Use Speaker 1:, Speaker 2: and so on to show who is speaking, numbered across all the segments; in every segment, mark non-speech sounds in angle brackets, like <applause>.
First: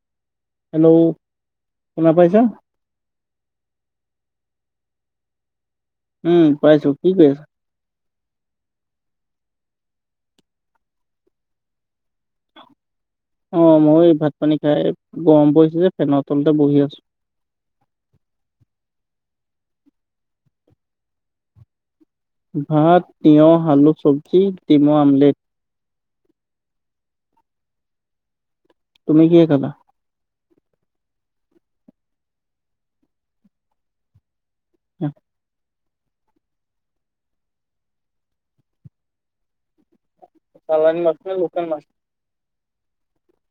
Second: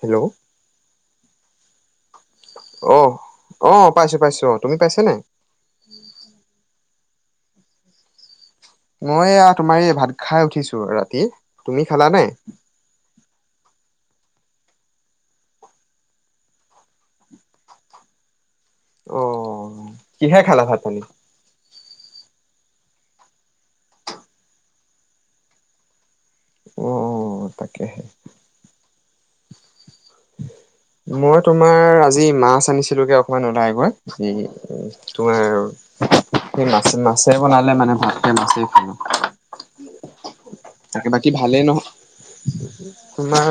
Speaker 1: Hello
Speaker 2: hello! শুনা পাইছা?
Speaker 1: অ' অ' পাইছো পাইছো। অ' তুমি পাইছা নে?
Speaker 2: উম' পাইছো, কি কৰি আছা?
Speaker 1: মই এ তোমাৰ এই ভাত খাই উঠিছো ৰাতিৰ, তুমি খালা নাই?
Speaker 2: অ মই ভাত পানী খাই গৰম পৰিছে যে, ফেনৰ তলতে বহি আছো।
Speaker 1: অ' কিহে খালা ভাত পানী?
Speaker 2: ভাত তিঁয়হ, আলু সৱজি, ডিমৰ আমলেট।
Speaker 1: উ! তাকেহে।
Speaker 2: তুমি কিহে খালা?
Speaker 1: মই তোমাৰ আজি, মাছ আনিছিলোগে অকমান ওলাই গৈ উম তোমাৰ আৰু। সেই মাছে মাছে বনালে মানে ভাতটো মাছেই খালো।
Speaker 2: চালানী
Speaker 1: তাকে
Speaker 2: মাছ
Speaker 1: বাকী
Speaker 2: নে
Speaker 1: ভালেই
Speaker 2: লোকেল মাছ?
Speaker 1: নহয়। তোমাৰ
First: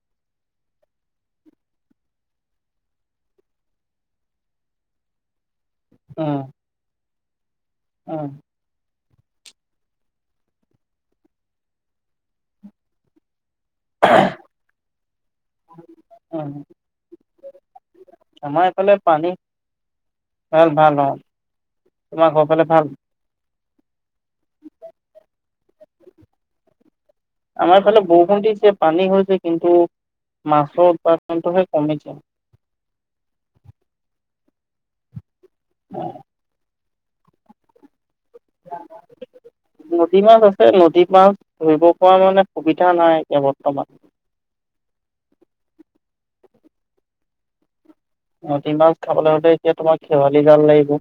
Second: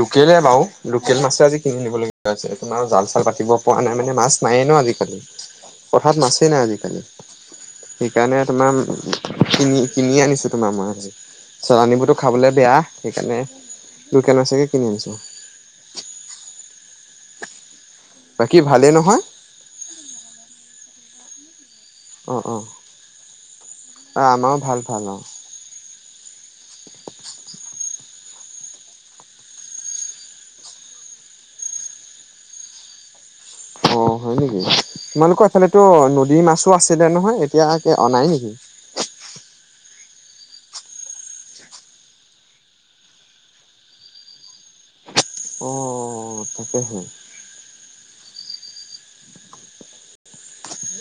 Speaker 1: লোকেলে বাৰু লোকেল মাছে আজি কিনি নিবলগীয়া হৈছে তোমাৰ জাল চাল পাতিব পৰা নাই মানে মাছ নায়েই ন আজিকালি। পথাত
Speaker 2: উম,
Speaker 1: মাছে নাই আজিকালি।
Speaker 2: উম,
Speaker 1: সেইকাৰণে তোমাম। কিনি কিনি আনিছো তোমাৰ মাছ চালানিবোৰতো খাবলৈ বেয়া সেইকাৰণে। দোকান আছে।
Speaker 2: উম।
Speaker 1: <unintelligible>
Speaker 2: আমাৰ
Speaker 1: ভালেই
Speaker 2: এইফালে
Speaker 1: নহয়?
Speaker 2: পানী ভাল ভাল অ'। তোমাৰ
Speaker 1: অ'
Speaker 2: ঘৰ
Speaker 1: অ'
Speaker 2: ফালে ভাল?
Speaker 1: আমাৰো ভাল ভাল অ।
Speaker 2: আমাৰ ফালে বৰষুণ দিছে পানী হৈছে কিন্তু মাছৰ উৎপাদনটোহে কমিছে।
Speaker 1: অ' হয় নেকি তোমালোকৰ ইফালো নদীৰ মাছো আছে। <unintelligible> নহয় এতিয়া অ' নাই নেকি?
Speaker 2: নদী মাছ আছে নদী মাছ ধৰিব পৰা মানে সুবিধা নাই এতিয়া বৰ্তমান।
Speaker 1: অ' তাকে হে।
Speaker 2: নদী মাছ খাবলৈ হলে এতিয়া তোমাক শেৱালি জাল লাগিব।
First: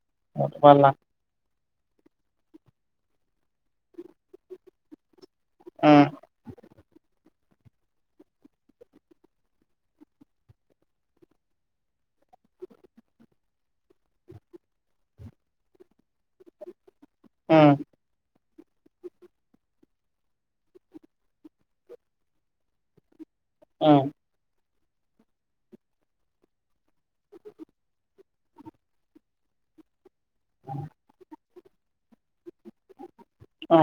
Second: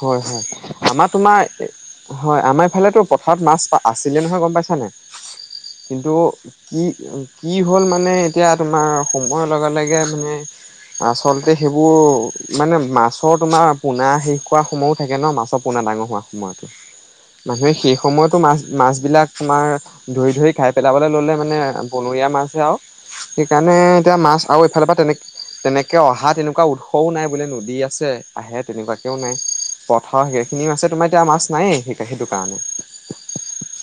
Speaker 1: হয়, হয়
Speaker 2: তোমাৰ
Speaker 1: আমাৰ তোমাৰ হয় আমাৰ ইফালে টো পথাৰত মাছ আছিলে নহয় গম পাইছানে নাই। কিন্তু
Speaker 2: উম,
Speaker 1: কি কি হ'ল মানে এতিয়া তোমাৰ সময়ৰ লগে লগে মানে আচলতে সেইবোৰ মানে মাছৰ তোমাৰ পোনা শেষ। কিবা সময়ো থাকে ন মাছৰ পোনা ডাঙৰ হোৱা সময়তো।
Speaker 2: উম,
Speaker 1: মানুহে সেই সময়তো মাছ মাছবিলাক তোমাৰ ধৰি ধৰি খাই পেলাবলৈ ল'লে মানে বনৰীয়া মাছহে আৰু সেইকাৰণে
Speaker 2: উম,
Speaker 1: এতিয়া মাছ আৰু এইফালৰ পৰা তেনে তেনেকে অহা তেনেকুৱা উৎসও নাই বোলে নদী আছে আহে তেনেকুৱাকেও নাই। হয় সেইখিনি মাছে তোমাৰ এতিয়া মাছ। নাই এতিয়া সেইটো। প্ৰাণ
Speaker 2: অ,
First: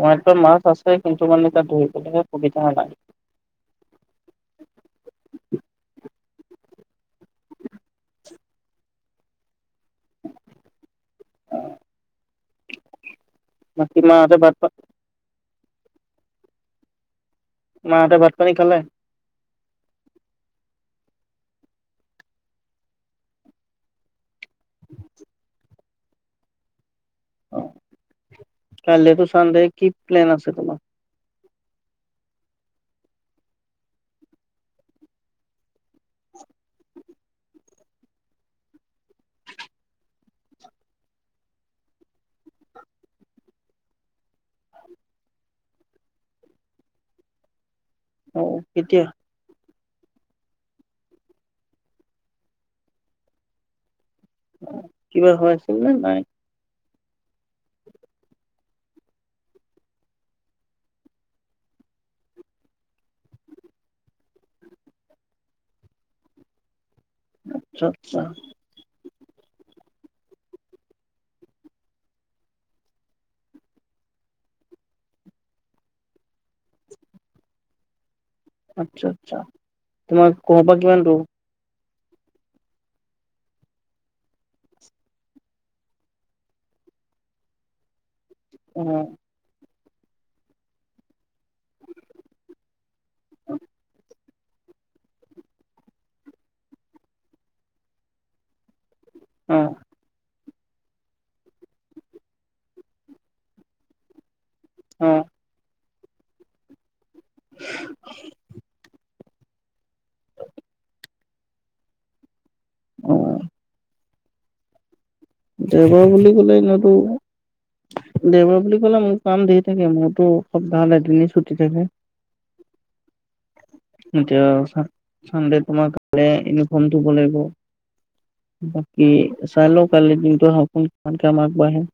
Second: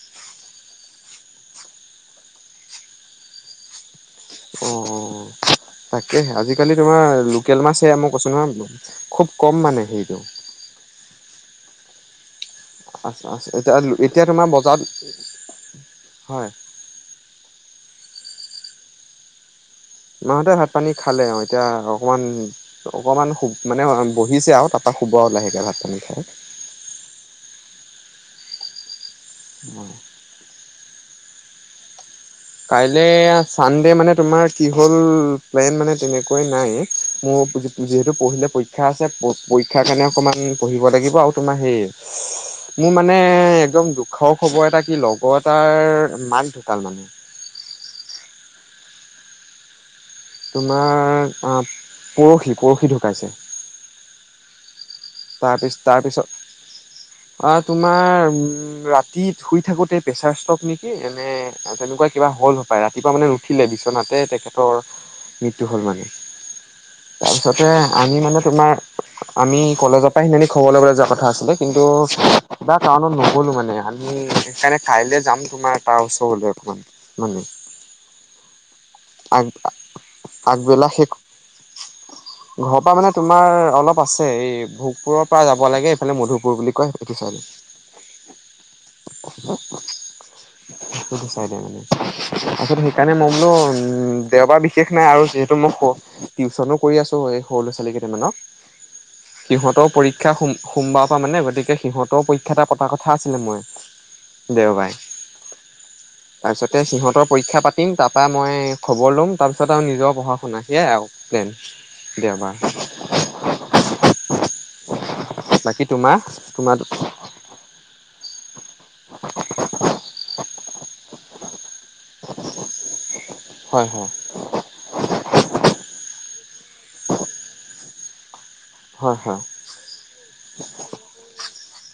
Speaker 2: আমাৰ তাত মাছ আছে কিন্তু মানে তাত ধৰিব গ'লে সুবিধা নাই।
Speaker 1: অ, অ, অ তাকেহে আজিকালি তোমাৰ লোকেল মাছহে মই কৈছো নহয় খুব কম মানে। সৰি দওঁ <unintelligible> আচ্ছা, আচ্ছা এতিয়া
Speaker 2: বাকী
Speaker 1: এতিয়া
Speaker 2: মাহঁতে
Speaker 1: তোমাৰ
Speaker 2: ভাত পা
Speaker 1: বজাৰত হয়।
Speaker 2: মাহঁতে ভাত পানী খালে?
Speaker 1: মাঁহতে ভাত পানী খালে। এতিয়া অকমান অকমান মানে শু মানে ব হিছে আৰু তাৰ পৰা শুব আৰু লাহেকৈ ভাত পানী থ <unintelligible>
Speaker 2: অ' কাইলে টো চান ডে কি প্লেন আছে তোমাৰ?
Speaker 1: প্লেন মানে তেনেকৈ নাই মোৰ যিহেতু পৰহিলৈ পৰীক্ষা আছে পঢ়িব লাগিব আৰু তোমাৰ হেৰি মোৰ মানে একদম দুখও খবৰ এটা কি লগৰ এটাৰ মাক ঢুঁকাল মানে
Speaker 2: অ কেতিয়া
Speaker 1: তোমাৰ পৰহি পৰহি ঢুকাইছে
Speaker 2: উম কিবা হৈ আছিল নে নাই
Speaker 1: অ তোমাৰ ৰাতি শুই থাকোঁতে প্ৰেছাৰ ষ্টক নেকি এনে তেনেকুৱা কিবা হ'ল হ পায় ৰাতিপুৱা মানে নুঠিলে বিচনাাতে তেখেতৰ মৃত্যু হ'ল মানে তাৰপিছতে
Speaker 2: আচ্ছা,
Speaker 1: আমি
Speaker 2: আচ্ছা,
Speaker 1: মানে তোমাৰ আমি কলেজৰ পৰা সিি খবৰ লবলৈ যোৱা কথা আছিলে কিন্তু কিবা কাৰনত নলো মানে আমি সেইকাৰণে কাইলৈ যাম তোমাৰ তাৰ ওচৰলৈ অকমান মানে
Speaker 2: আচ্ছা আচ্ছা
Speaker 1: আগ
Speaker 2: তোমাৰ ক পৰা
Speaker 1: আগবেলা
Speaker 2: কিমান
Speaker 1: শেষ
Speaker 2: ৰো
Speaker 1: ঘৰৰ পৰা মানে তোমাৰ অলপ আছে এই ভোগপুৰৰ পৰা যাব লাগে এইফালে মধুপুৰ বুলি কয় এইটো চাই
Speaker 2: উম
Speaker 1: উ মানে তাৰপিছত সেইকাৰণে মই বোলো দেওবাৰ বিশেষ নাই আৰু যিহেতু মই টিউচনো কৰি আছো এই সৰু ল'ৰা ছোৱালী কেইটামানক
Speaker 2: অ,
Speaker 1: সিহঁতৰ পৰীক্ষাম সোমবাৰৰ পৰা মানে গতিকে সিহঁতৰ পৰীক্ষা এটা কটাাৰ কথা আছিলে মই দেওবাই
Speaker 2: অ,
Speaker 1: তাৰপিছতে সিহঁত উতৰ পৰীক্ষা পাতিম তাৰপৰা মই ম তাৰপিছত আৰু নিজৰ পঢ়া শুনাকিয়ে আৰু প্লেন দ বাৰ
Speaker 2: অ
Speaker 1: হয়
Speaker 2: দেগা বুলি ক'লে এনেো দেব বুলি লে মোৰ কাম দেৰি থাকে মোৰতো সপ্তাহৰ এদিন ছুটি থাকে।
Speaker 1: হয় হয়
Speaker 2: এতিয়া ছানডে তোমাক? মে ফোন দব লাগিব। বাকি
Speaker 1: হয় হয়
Speaker 2: চাইল কালিৰ দিনটো সোন কমাৰ <inaudible>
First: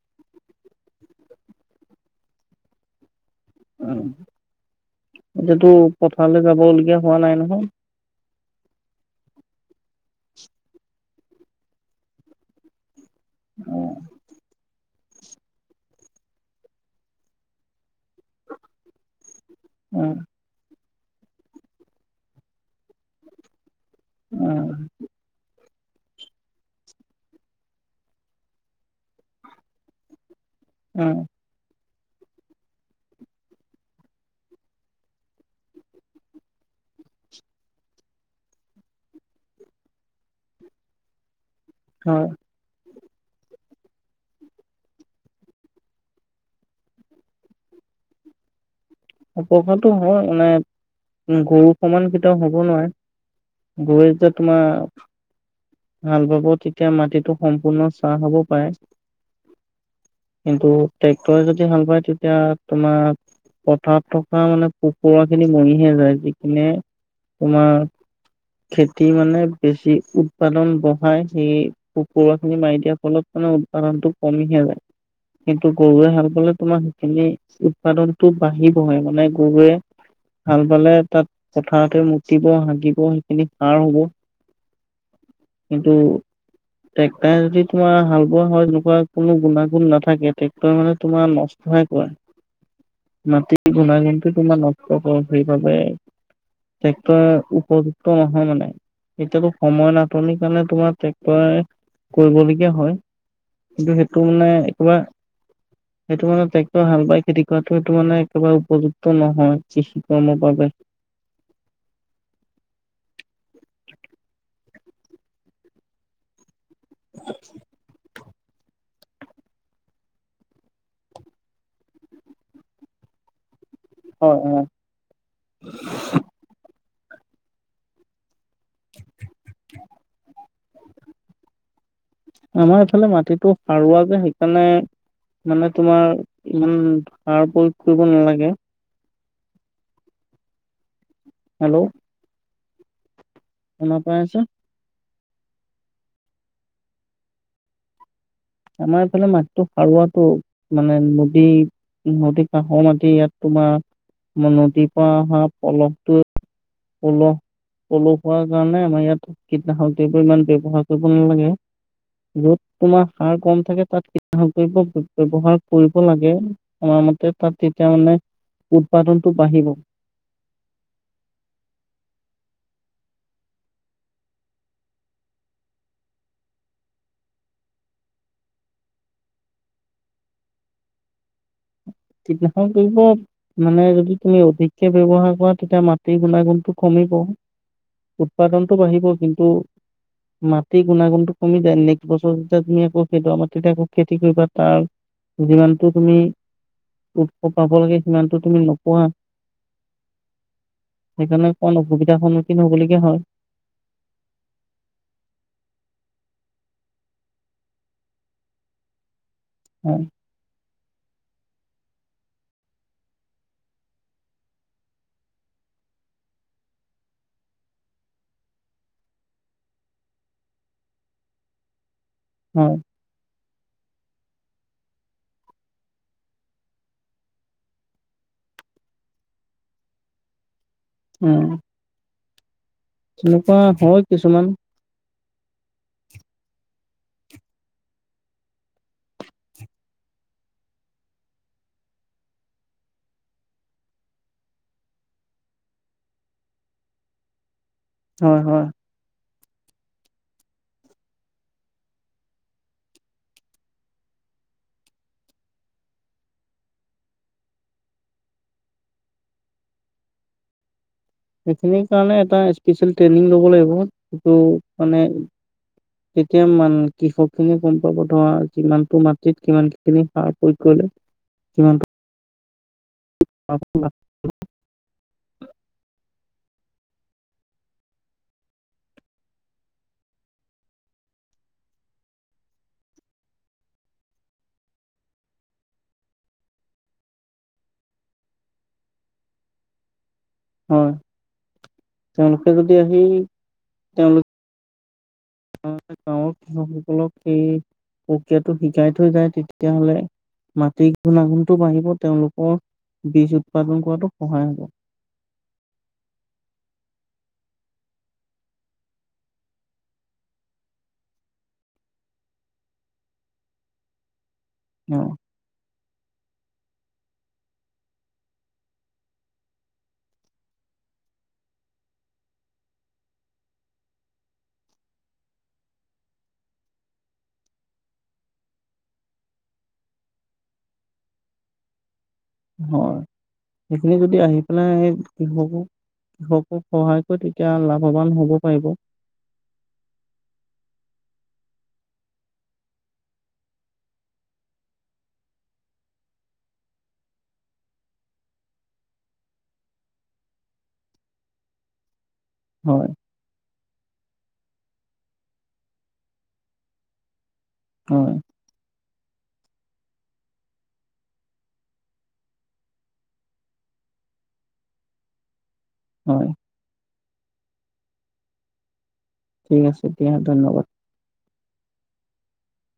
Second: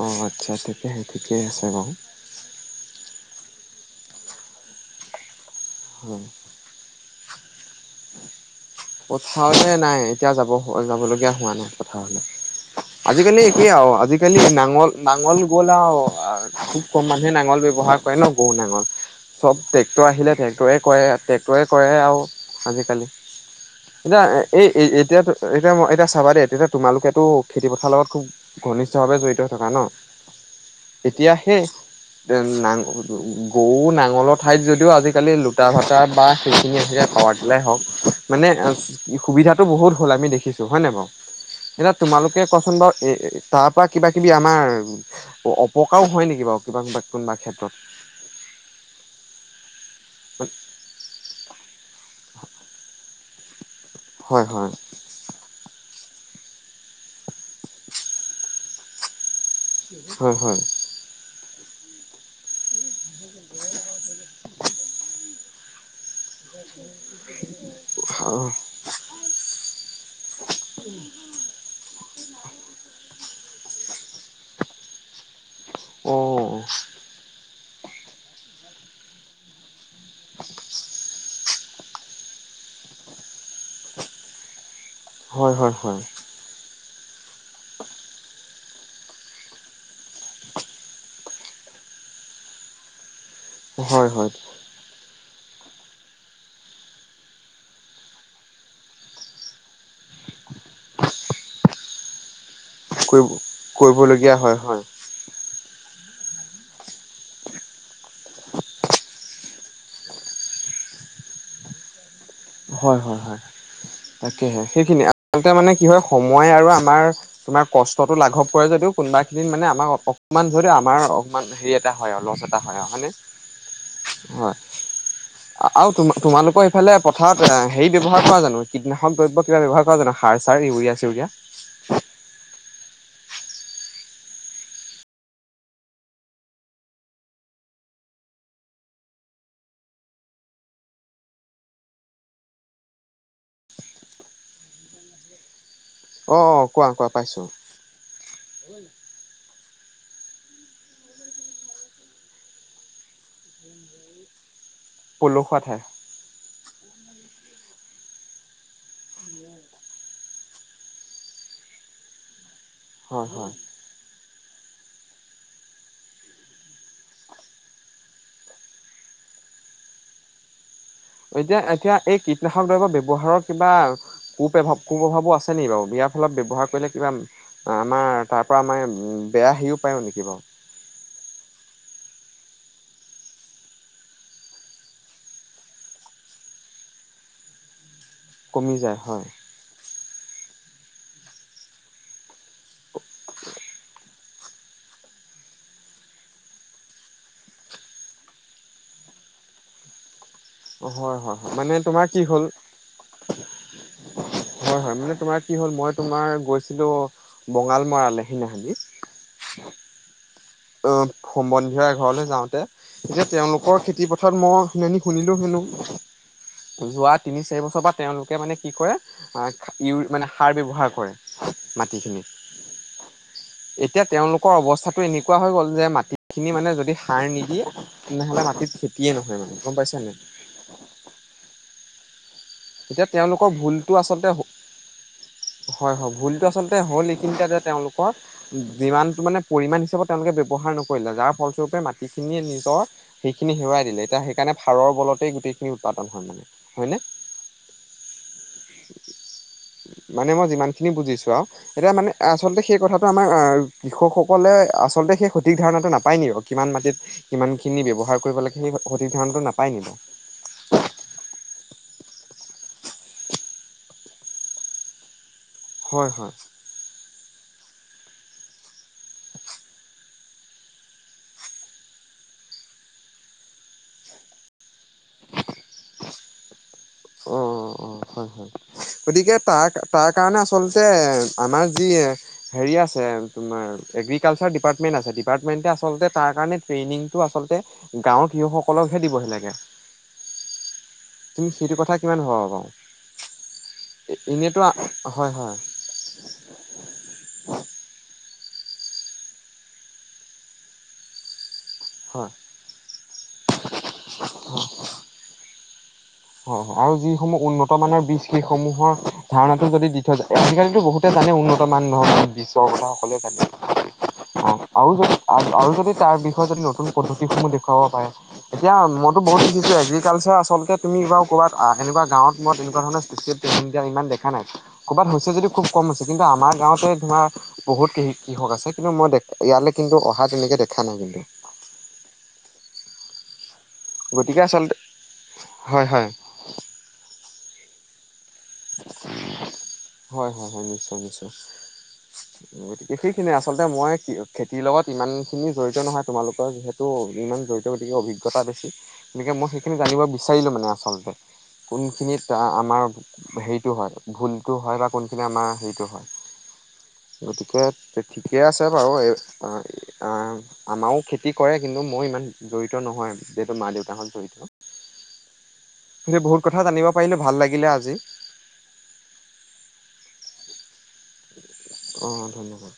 Speaker 1: অঁ, আচ্ছা, ঠিকে, ঠিকেই আছে বাৰু।
Speaker 2: উ। এতিটো
Speaker 1: হয়
Speaker 2: পথাৰলৈ যাবলগীয়া। হোৱা নাই, নহয়।
Speaker 1: পথাৰলৈ নাই, এতিয়া যাব যাবলগীয়া হোৱা নাই পথাৰলৈ। আজিকালি একে
Speaker 2: উম,
Speaker 1: আৰু আজিকালি নাঙল। নাঙল গ'ল আৰু, খুব, কম মানুহে নাঙল ব্যৱহাৰ কৰে ন গৰু নাঙল। চব, ট্ৰেক্ৰৰ
Speaker 2: উম,
Speaker 1: আহিলে ট্ৰে্ৰে। কৰে, ট্ৰেক্টৰে কৰে, আৰু আজিকালি। এতিয়া, এই, এতিয়াতো তেতিয়া মই এতিয়া চাবা দে, তেতিয়া, তোমালোকেতো খেতিপথাৰ লগত খুব ঘনিষ্ঠ ভাৱে জড়িত হৈ থকা ন।
Speaker 2: উম,
Speaker 1: এতিয়াহে। না, গৰু নাঙলৰ ঠাইত যদিও, আজিকালি লোটা ভটা বা সেইখিনি আহে পাৱাৰ লাই হওক মানে সুবিধাতটো বহুত হ'ল আমি দেখিছো হয় নে বাৰু। এতিয়া
Speaker 2: হয়
Speaker 1: তোমালোকে কোৱাচোন বাৰু। এ, তাৰ পৰা কিবা, কিবি আমাৰ অপকাৰও হয়, নেকি বাৰু কোনোবা ক্ষেত্ৰত।
Speaker 2: অ, কখন। হয় মানে গৰু সমান কিত হ'ব নোৱাৰে। বৈয়ে যে,
Speaker 1: হয় হয়
Speaker 2: তোমাৰ? হাল বাব তেতিয়া মাটিটো সম্পূৰ্ণ চাহ, হব পাৰে।
Speaker 1: হয় হয়
Speaker 2: কিন্তু, ট্ৰেক্টৰ য ভাল পায়, তেতিয়া তোমাৰ পথাৰত থকা মানে কুকৰা স-খিনি মৰিহে যায়। নে, তোমাৰ খেতি মানে বেছি উৎপাদন বঢ়াই, সেই পকৰুৱা খিনি মাৰি দিয়াৰ ফলত মানে কাৰণটো কমিহে যায়। কিন্তু গৰুৱে
Speaker 1: অ
Speaker 2: হাল পে, তোমাৰ সেইখিনি উৎপাদনতটো বাঢ়িবহে মানে, গৰুৱে ভাল পালে, তাত পথাৰতে মুতিব হাগিব সেইখিনি সাৰ হব।
Speaker 1: হয় হয় হয়।
Speaker 2: ট্ৰেক্টাৰ যদি তোমাৰ হাল বোৱা হয় তেনেকুৱা কোনো গুণাগুণ নাথ থাকে ট্ৰেক্টৰ মানে তোমাৰ নষ্টহে কৰে। মাটি
Speaker 1: হয় হয়
Speaker 2: গুণাগুণটো তোমাৰ নষ্ট কৰে। সেইবাবে ট্ৰেক্টৰ উপযুক্ত নহয় মানে এতিয়াতো সময় নাটনিৰ কাৰণে তোমাৰ ট্ৰেক্টৰে কৰিবলীয়া
Speaker 1: কৰিব। কৰিবলগীয়া হয় হয়।
Speaker 2: একেবাৰে সেইটো মানে ট্ৰেক্টৰ হাল বাই খেতি কৰাতটো সেইটো মানে একেবাৰে উপযুক্ত নহয় কৃষি কৰ্মৰ বাবে
Speaker 1: হয় হয় হয় তাকেহে সেইখিনি আচলতে মানে কি হয়, সময় আৰু আম তোমাৰ, তোমাৰ কষ্টটো লাঘৱ কৰে যদিও কোনোবা খিনিত মানে আমাক অকমান যদিও আমাৰ অকমান হেৰি এটা হয়, আৰু লছ এটা হয় আৰু হয়নে? হয়, আৰু তো তোমালোকৰ ফালে পথাৰত অ', হেয়ি ব্যৱহাৰ কৰা জানো? কীটনাশক দ্ৰব্য কিবা ব্যৱহাৰ কৰা জানো? সাৰ চাৰ ইউৰিয়া চিউৰিয়া।
Speaker 2: আমাৰ এইফালে মাটিটো সাৰুৱা যে, সেইকাৰণে মানে তোমাৰ ইমান সাৰ প্ৰয়োগ কৰিব নালাগে। হেল্ল'। শুনা পাই আছা?
Speaker 1: অ', অ', কোৱা কোৱা পাইছোঁ।
Speaker 2: আমাৰ এইফালে মাত টো সাৰুৱাটো মানে নদী, নদী কাষৰ মাটি ইয়াত তোমাৰ নদী <unintelligible> অহা
Speaker 1: পলসুৱা ঠাই
Speaker 2: পলসটো পল পলসুৱা কাৰণে আমাৰ ইয়াত কীটনাশক দ্ৰব্য ইমান ব্যৱহাৰ কৰিব নালাগে য'ত তোমাৰ
Speaker 1: হয়
Speaker 2: সাৰ
Speaker 1: হয়
Speaker 2: কম থাকে তাত কীট গ কৰিব ব্যৱহাৰ কৰিব লাগে সময়মতে তাত তেতিয়া মানে উৎপাদনটো বাঢ়িব।
Speaker 1: যে, এতিয়া এই কীটনাশক দ্ৰব্যৰ ব্যৱহাৰৰ কিবা কুপ্ৰভাৱ কুপ্ৰভাৱো আছে নেকি বাৰু? ইয়াৰ ফলত ব্যৱহাৰ কৰিলে কিবা আমাৰ তাৰ পৰা আমাৰ বেয়া হেয়িও পায়ো নেকি বাৰু
Speaker 2: কীটনাশক কৰিব মানে যদি তুমি অধিককে ব্যৱহাৰ কৰা তেতিয়া মাটিৰ গুণাগুণটো কমিব।
Speaker 1: কমি
Speaker 2: উৎপাদনতটো
Speaker 1: যায়
Speaker 2: বাঢ়িব
Speaker 1: হয়
Speaker 2: কিন্তু মাটিৰ গুণাগুণটো কমি যায়, নেক্সট বছৰ যেতিয়া তুমি আকৌ খেদোৱা মাটিতে আকৌ খেতি কৰিবা তাৰ যিমানটো তুমি উৎস পাব লাগে সিমানটো তুমি নপোৱা।
Speaker 1: হয়, হয়, হয়। মানে তোমাৰ কি হ'ল,
Speaker 2: সন্মুখীন হবলগীয়া হয়
Speaker 1: হয়, হয় মানে তোমাৰ কি হ'ল, মই তোমাৰ গৈছিলো বঙাল মৰালে সিনাখনি
Speaker 2: উম।
Speaker 1: অ', সম্বন্ধীয় এঘৰলৈ যাওঁতে এতিয়া তেওঁলোকৰ খেতি পথাৰত মই সি শুনিলো হেনো যোৱা তিনি চাৰি বছৰ পৰা তেওঁলোকে মানে কি কৰে আ ইউ মানে সাৰ ব্যৱহাৰ কৰে মাটিখিনিত।
Speaker 2: হয়।
Speaker 1: এতিয়া তেওঁলোকৰ অৱস্থাটো এনেকুৱা হৈ গ'ল যে, মাটিখিনি মানে যদি সাৰ নিদিয়ে তেনেহ'লে মাটিত খেতিয়ে নহয় মানে গম পাইছা নে নাই?
Speaker 2: উম।
Speaker 1: এতিয়া তেওঁলোকৰ
Speaker 2: এনেকুৱা
Speaker 1: ভুলটো
Speaker 2: হয়,
Speaker 1: আচলতে
Speaker 2: কিছুমান।
Speaker 1: হয়, হ ভুলটো আচল তে হ'ল, এইখিনিতে যে, তেওঁলোকৰ, যিমানটো মানে পৰিমাণ হিচাপত তেওঁলোকে ব্যৱহাৰ নকৰিলে যাৰ ফলস্বৰূপে মাটিখিনিয়ে নিজৰ হেইখিনি হেৰুৱাই দিলে এতিয়া হেইকাৰণে ফাৰৰ বলতেই গোটেইখিনি উৎপাদন হয় মানে হয়নে?
Speaker 2: হয়, হয়।
Speaker 1: মানে মই যিমানখিনি বুজিছোঁ আও এতিয়া মানে আচলতে সেই কথাটো আমাৰ আ-কৃষকসকলে আচলতে সেই সঠিক ধাৰণাটো নাপায় নি বাৰু কিমান মাটিত কিমানখিনি ব্যৱহাৰ কৰিব লাগে সেই সঠিক ধাৰণাটো নাপায় নি বাৰু
Speaker 2: সেখিনিৰ কাৰণে এটা স্পিচিয়েল ট্ৰেইনিং ল'ব লাগিব যিটো মানে
Speaker 1: হয় হয়
Speaker 2: তেতিয়া মান কৃষক <unintelligible> গম পাব ধৰা যিমানটো মাটিত কিমানখিনি সাৰ প্ৰয়োগ কৰিলে কিমান
Speaker 1: অ অ হয় হয় গতিকে তাৰ, তাৰ কাৰণে আচলতে আমাৰ যি হেৰি আছে তোমাৰ এগ্ৰিকালচাৰ ডিপাৰ্টমেণ্ট আছে ডিপাৰ্টমেণ্টে আচলতে তাৰ কাৰণে ট্ৰেইনিংটো আচলতে গাঁৱৰ কৃহকসকলকহে দিবহি লাগে।
Speaker 2: হয়,
Speaker 1: তুমি সেইটো কথা কিমান ভাবা
Speaker 2: তেওঁলোকে
Speaker 1: বাও?
Speaker 2: যদি আহি
Speaker 1: এ-এনেটো আ
Speaker 2: আমা যে গাঁৱত কৃষকসকলক সেই ক্ৰিয়াটো শিকাই থৈ যায় তেতিয়াহ'লে মাটি গুণাগুণ টো বাঢ়িব তেওঁলোকৰ বীজ উৎপাদন কৰাটো সহায় হ'ব।
Speaker 1: হ, হ আও যিসমূহ উন্নত মানৰ বীজ সেইসমূহৰ ধাৰণাটো যদি দি থৈ যায় আজিকালিতো বহুতে জানে উন্নত মান ধৰণৰ বীজৰ কথা সকলোৱে জানে। অ' আও
Speaker 2: অ',
Speaker 1: যদি, আ-আৰু যদি তাৰ বিষয়ে যদি নতুন পদ্ধতিসমূহ দেখুৱাব পাৰে। এতিয়া মইতো বহুত শিকিছো এগ্ৰিকালচাৰ আচলতে তুমি বাও ক'বাত আ-এনেকুৱা গাঁৱত মই তেনেকুৱা ধৰণে <unintelligible> দিয়া ইমান দেখা নাই। ক'বাত হৈছে যদি খুব কম হৈছে কিন্তু আমাৰ গাওঁতে ধৰা বহুত কৃ-কৃষক আছে কিন্তু মই দে-ইয়ালৈ কিন্তু অহা তেনেকে দেখা নাই কিন্তু।
Speaker 2: হয়। হেখিনি যদি আহি
Speaker 1: গতিকে
Speaker 2: পেলাই
Speaker 1: আচলতে
Speaker 2: হেই
Speaker 1: হয় হয়
Speaker 2: কৃহক'-কৃষকক সহায় কৰে তে তিয়া লাভৱান হ'ব। পাৰিব
Speaker 1: হয়, হয়, হয়, নিশ্চয়, নিশ্চয়। গতিকে সেইখিনিয়ে আচলতে মই খেতিৰ লগত ইমানখিনি জড়িত নহয়। তোমালোকৰ যিহেতু ইমান জড়িত গতিকে অভিজ্ঞতা বেছি। গতিকে মই সেইখিনি জানিব বিচাৰিলোঁ মানে আচলতে কোনখিনিত তে
Speaker 2: হয়
Speaker 1: আ-আমাৰো হেইটো হয়, ভুলটো হয় বা কোনখিনি আমাৰ হেইটো হয়। গতিকে
Speaker 2: হয়
Speaker 1: ঠি-ঠিকে আছে বাৰু এই অ' আ-আমাও খেতি কৰে কিন্তু মই ইমান জড়িত নহয় যিহেতু মা দেউতাহত জড়িত। কিন্তু
Speaker 2: হয়
Speaker 1: বহুত কথা জানিব পাইলো ভাল লাগিলে আজি।
Speaker 2: ঠিক আছে দিয়া ধন্যবাদ।
Speaker 1: অঁ ধন্যবাদ।